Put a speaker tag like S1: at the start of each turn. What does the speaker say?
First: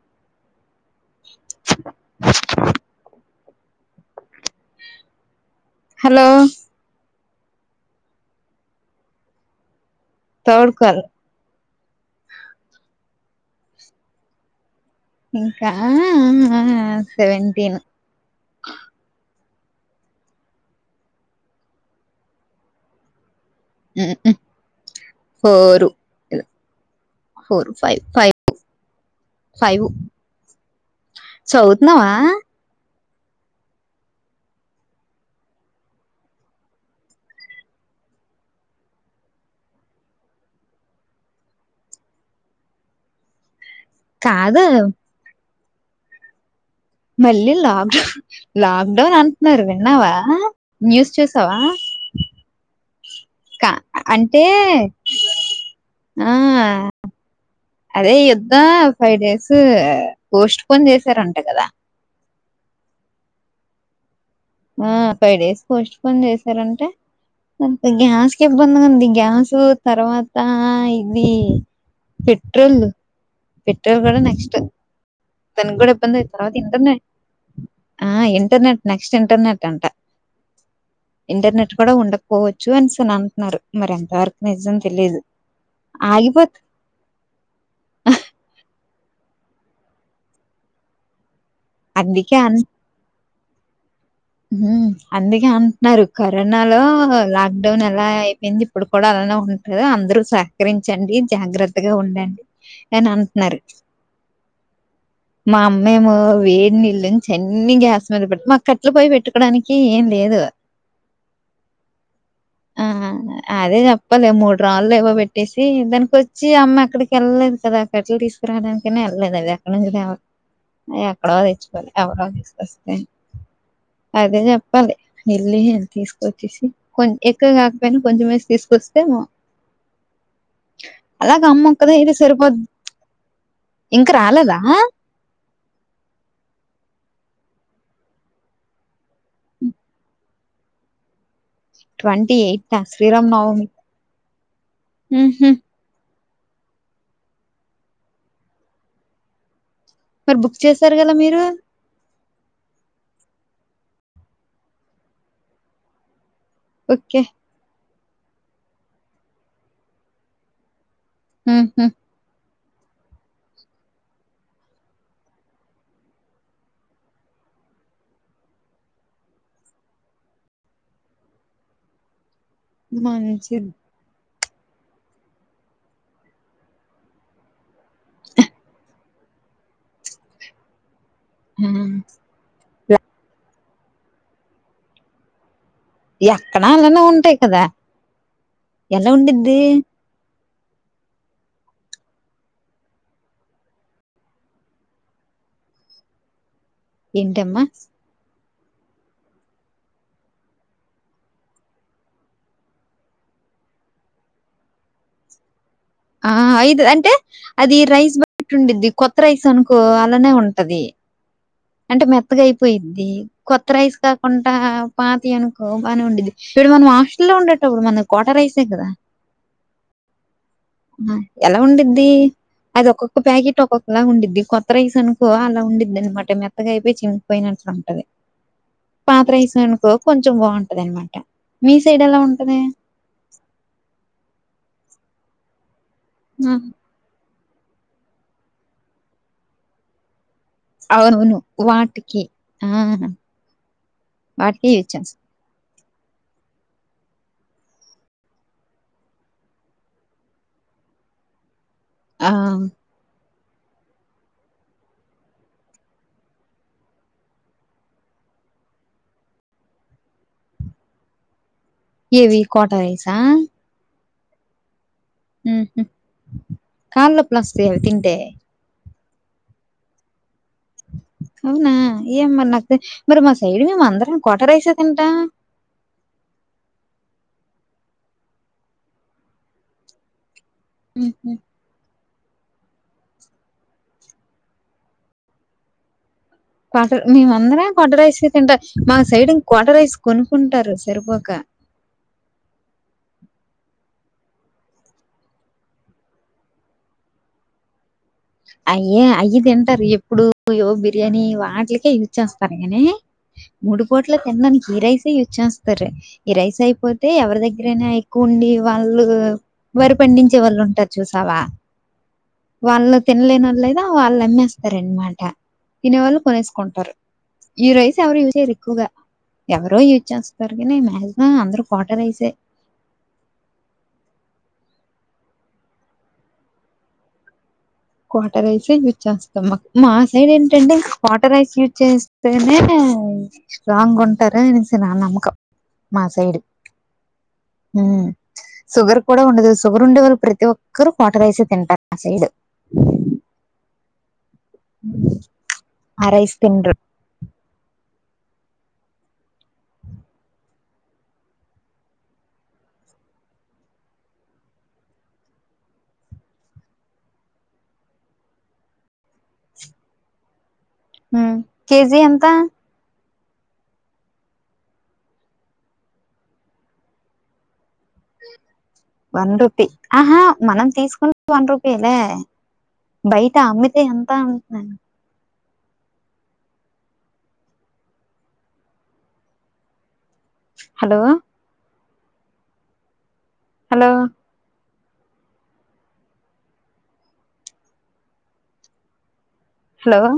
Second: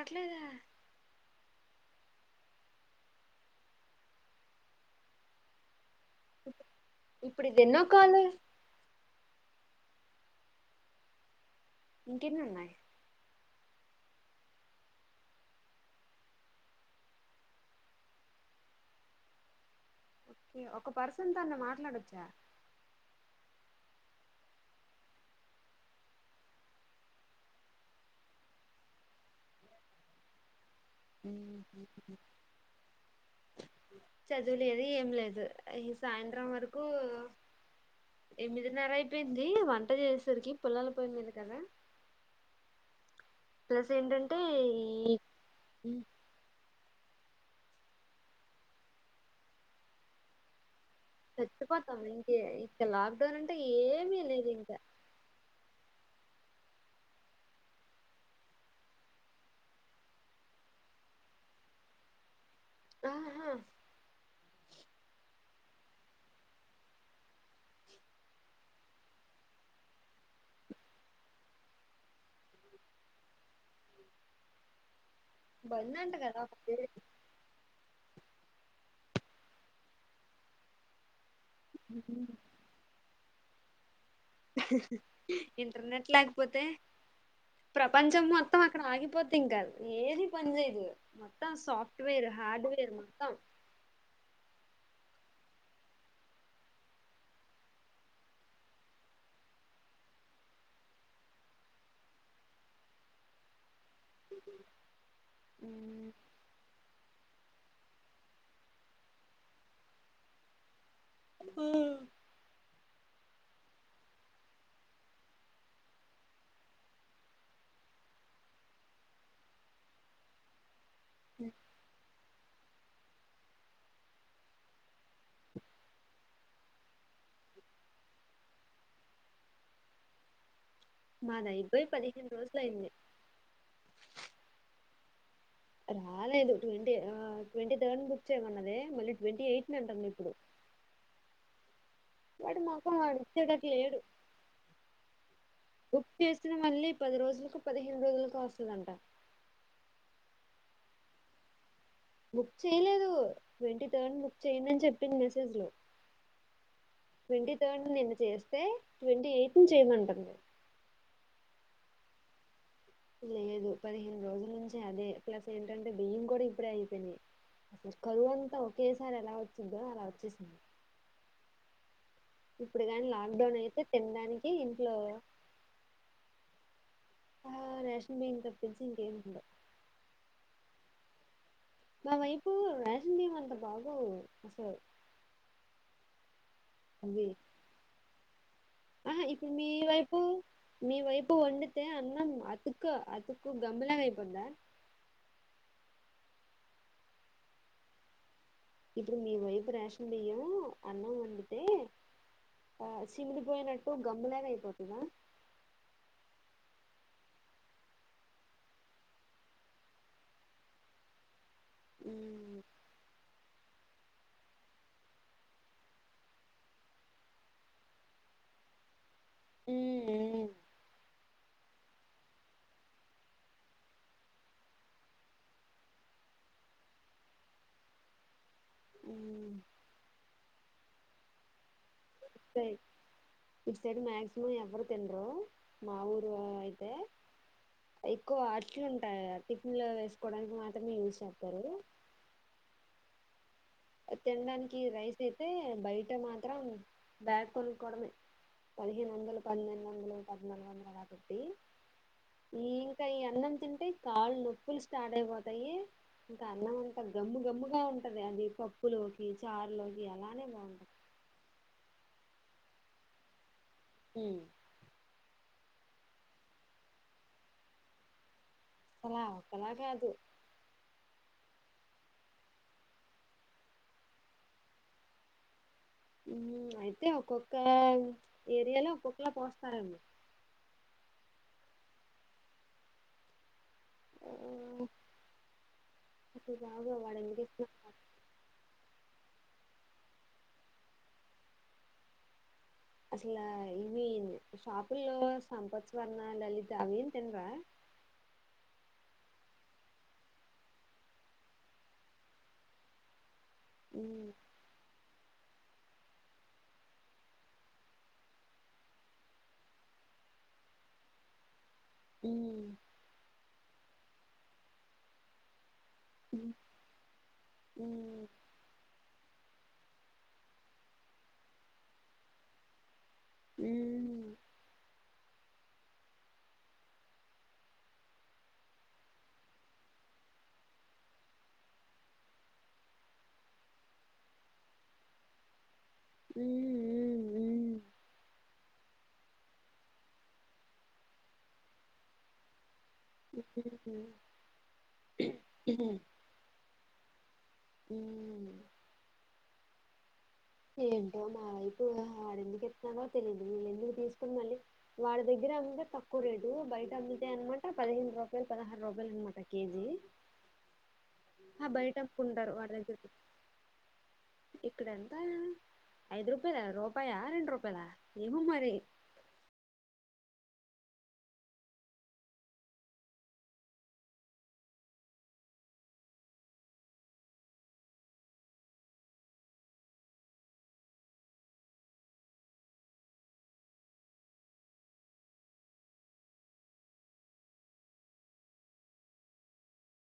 S1: అట్లదా
S2: [inaudible] hello
S1: ఇప్పుడిదెన్నో call
S2: third call
S1: ఇంక ఎన్ని ఉన్నాయి
S2: ఇంకా ఆ ఆ ఆ సెవెంటీన్
S1: ఓకే ఒక పర్సన్ తను మాట్లాడొచ్చా
S2: ఉమ్ ఉ four four five five five చౌతున్నావా
S1: చదువులేదు ఏం లేదు ఈ సాయంత్రం వరకు ఎనిమిదిన్నర అయిపోయింది వంట చేసేసరికి పుల్లల పోయ్మీద కదా ప్లస్ ఏంటంటే
S2: కాదు
S1: ఈ ఉమ్
S2: మళ్ళీ లాక్డౌన్ లాక్డౌన్ అంటున్నారు విన్నావా న్యూస్ చూసావా
S1: సచిపోతాం ఇంకే ఇంకా లాక్ డౌన్ అంటే
S2: కా
S1: ఏమీ
S2: అంటే
S1: లేదు ఇంకా
S2: ఆ అదే యుద్ధ ఫైవ్ డేస్ పోస్ట్ పోన్ చేసారంట కదా
S1: ఆహా
S2: ఆ ఫైవ్ డేస్ పోస్ట్పోన్ చేసారంట అంత గ్యాస్కి ఇబ్బంది ఉంది గ్యాస్ తర్వాత ఇది పెట్రోల్ పెట్రోల్ కూడా నెక్స్ట్ తను కూడా
S1: బంద్ అంట
S2: ఇబంది
S1: కదా
S2: తర్వాత
S1: ఒక పీరియడ్.
S2: ఇంటర్నెట్ ఆ ఇంటర్నెట్ నెక్స్ట్ ఇంటర్నెట్ అంట ఇంటర్నెట్ కూడా ఉండకపోవచ్చు అనేసని అంటున్నారు మరి అంత
S1: ఇంటర్నెట్
S2: ఆగిపోత్
S1: లేకపోతే ప్రపంచం మొత్తం అక్కడ ఆగిపో ప్పతీంకా ఏరి పని ఇదు మొత్తం సాఫ్ట్వేర్
S2: అందుకే అన్
S1: హార్ట్వేర్ మొత్తం
S2: అందుకే అంటున్నారు కరోనా లో లాక్డౌన్ ఎలా అయిపోయింది ఇప్పుడు కూడా అ ఉంట అందరూ సహకరించండి జాగ్రత్తగా ఉండండి అని అంటున్నారు మా అమ్మమో వేడినిల్లు నుంచీ అన్ని గ్యాస్ మీద పెట్టి మాక్క కట్లు పోయ్యి పెట్టుకోడానికి ఏం లేదు
S1: ఆ
S2: ఆ అదే చెప్పలే మూడు రాళ్ళు ఏవో పెట్టేసి దానికి వచ్చి అమ్మ అక్కడికి వెళ్ళలేదు అదా కట్టలు తీసుకురాడానికైనా వెళ్ళలేదు అది ఎక్కడి నుంచి తేవాలి ఎక్కడో తెచ్చుకోవాలి ఎవరో తీసుకొస్తే అదే చెప్పాలి వెళ్లి తీసుకొచ్చేసి కొ ఎక్కువ కాకపోయినా కొంచెం వేసి తీసుకొచ్చ వస్తేమో అలాగ
S1: మాది
S2: అమ్మ
S1: అయిపోయి
S2: ఒక్కదైన
S1: పదిహేను
S2: సరిపోద్
S1: రోజులు అయింది
S2: ఇంకా రాలేదా
S1: రాలేదు ట్వంటీ ట్వంటీ థర్డ్ బుక్ చేయమన్నదే మళ్ళీ ట్వంటీ ఎయిట్ ని అంట ఇప్పుడు
S2: ట్వంట
S1: వాడు
S2: ఎయిట్
S1: మొఖం వాడు
S2: శ్రీరామ్నవమి
S1: ఇచ్చేటట్టు లేడు చేసినా మళ్ళీ పది రోజులకు పదిహేను రోజులకు వస్తుందంట
S2: మరి బుక్ చేశారు కదా మీరు
S1: బుక్ చేయలేదు ట్వంటీ థర్డ్ బుక్ చేయండని చెప్పింది మెసేజ్ లో
S2: ఓకే.
S1: ట్వంటీ థర్డ్ నిన్న చేస్తే ట్వంటీ ఎయిత్ ని చేయమంటుంది.
S2: ఉహూ
S1: లేదు పదిహేను రోజుల నుంచి అదే ప్లస్ ఏంటంటే బియ్యం కూడా ఇప్పుడే అయిపోయినాయి. అసలు కరువు అంతా ఒకేసారి ఎలా వచ్చిందో అలా వచ్చేసింది. ఇప్పుడు కాని లాక్డౌన్
S2: మంచిది.
S1: అయితే తినడానికి ఇంట్లో ఆ రేషన్ బియ్యం తప్పిచ్చి ఇంకేం ఉండవు.
S2: ఆ!
S1: మా వైపు
S2: ఎ
S1: రేషన్ బియ్యం అంత బాగు అసలు
S2: ఎక్కడ అలానే
S1: అవి
S2: ఉంటాయి కదా ఎలా
S1: ఆహా ఇప్పుడు
S2: ఉండిద్ది?
S1: మీ వైపు మీ వైపు వండితే అన్నం అతుక అతుకు గమ్ముగా అయిపొద్ద
S2: ఎంటమ్మా
S1: ఇప్పుడు మీ వైపు రేషన్ బియ్యము అన్నం వండితే ఆ సిమిడి పోయినట్టు గమ్ము లాగా అయిపోతదా.
S2: ఆ ఐదు అంటే అది రైస్ బట్టి ఉండింది కొత్త రైస్ అనుకో అలానే ఉంటది. అంటే మెత్తగా
S1: మ్మ్
S2: అయిపోయిద్ది. కొత్త రైస్ కాకుండా పాతివి అనుకో అని ఉండేది ఇప్పుడు మనం హాస్టల్లో లో ఉండేటప్పుడు మన కోట రై కాద
S1: ఉమ్ ఉం
S2: ఎలా ఉండిద్ది. అది ఒక్కొక్క ప్యాకెట్ ఒక్కొక్కలాగా ఉండిది కొత్త రైస్ అనుకో అలా ఉండిది అనమాట మెత్తగా అయిపోయి చినిపోయినట్ అంటద్ పాత్ర
S1: మ్మ్
S2: రైసనుకో కొంచెం బాగుంటది అనమాట మీ సైడ్ ఎలా ఉంటది?
S1: ఇటు సైడ్ మక్సిమం ఎవరు తిన్రరూ మా ఊరు
S2: ఆ!
S1: అయితే ఎక్కువ అట్లు ఉంటాయి టిఫిన్ లో వే
S2: అవునవును వాటికి ఆ వాటికే
S1: తినడానికి
S2: యూజ్
S1: రైస్
S2: చేస్తాం.
S1: అయితే బయట మాత్రం బ్యాగ కొనుకోవడమే పదిహేను వందలు పన్నెండోదాలు పద్నాలుగుంగ పటి
S2: ఆ!
S1: ఈ ఇంకా ఈ అన్నం తింటే కాళ్ళు నొప్పులు స్టార్ట్ అయిపోతాయి ఇంత అన్నం అంతా గమ్ము గమ్ముగా ఉంటది అది పప్పులోకి చారులోకి అలానే బాగుంటది.
S2: ఏవి కోట రైసా
S1: ఉం
S2: ఉహు కాళ్ళు నొప్పులు వస్తాయా అవి తింటే
S1: ఒకలా ఒకక్కలా కా అదు
S2: అవునా ఏ మరి నాకు మరి మా సైడ్ మేము అందరం కోట రైసే తింటాం
S1: అయితే ఒక్కొక్క ఏరియాలో ఒక్కొక్కలా పోస్తారెమో
S2: ఉహు
S1: ఆ నాకు
S2: కొట
S1: బాగా వాడు ఎందుకు
S2: మేమందరం
S1: ఇస్తున్నాడో
S2: కొట్ట రైస్ తింటారు మా సైడ్ కోట రైస్ కొనుకుంటారు సరిపోక
S1: అసలా ఇవి షాపుల్లో సంపత్సవర్ణ లలిత అవేం తినరా
S2: అయ్యే అయ్యి తింటారు ఎప్పుడు యో బిర్యానీ వాటికే యూజ చేస్తారు కానీ మూడు పూట్ల
S1: ఉమ్
S2: తిన్నానికి ఈ రైస్ యూస్ చేస్తారు ఈ రైస్ అయిపోతే ఎవరి దగ్గరనా ఎక్కువ ఉండి వాళ్ళు వరిప పండించే వాళ్ళు ఉంటారు చూసావా
S1: ఉమ్
S2: వాళ్ళు తినలేని వాళ్ళు, వాళ్ళు అమ్మేస్తారనమాట. తినే వాళ్ళు
S1: ఉమ్
S2: కొనేసుకుంటారు ఈ రైస్ ఎవరు యూజ్ చెయ్యరు ఎక్కువగా ఎవరో యూజ్ చేస్తన్నారు కానీ మాక్సిమం అందరు కోట రైసే
S1: ఉమ్
S2: క్వాట రైస్ యూజ్ చేస్తాం మా మా సైడ్ ఏంటంటే క్వాట రైస్ యూజ్ చేస్తేనే స్ట్రాంగ్ ఉంటార అనేసి నా నమ్మకం మాసైడు ఉమ్ షుగర్ కూడా ఉండదు షుగర్ ఉండే వాళ్ళు ప్రతి ఒక్కరు కోట రైసే తింటారు మా సైడ్
S1: ఉమ్
S2: ఆ రైస్ తిన్రు
S1: ఉమ్ ఏంటో మా వైపు వాడెందుకు ఎస్తున్నావా తెలిదు వీళ్ళెందుకు తీసుకుొని మళ్ళీ వాడి దగ్గ అమ్ముతే తక్కువ రేటు బయట అమ్మి అనమాట పదిహేను రూపాయలు పదహారు రూపాయలు అనమాట కేజీ
S2: హ్మ్
S1: ఆ
S2: కేజీ
S1: బయటప్పు
S2: ఎంత
S1: ఉంటారు వాడి దగ్గరికి ఇక్కడని ఐదు రూపాయద రూపాయ రెండు రూపా
S2: వన్ రుపీ ఆహా మనం తీసుకుంటే వన్ రూపాయలే బయట అమ్మితే ఎంత అంటున్నాను హలో హలో హలో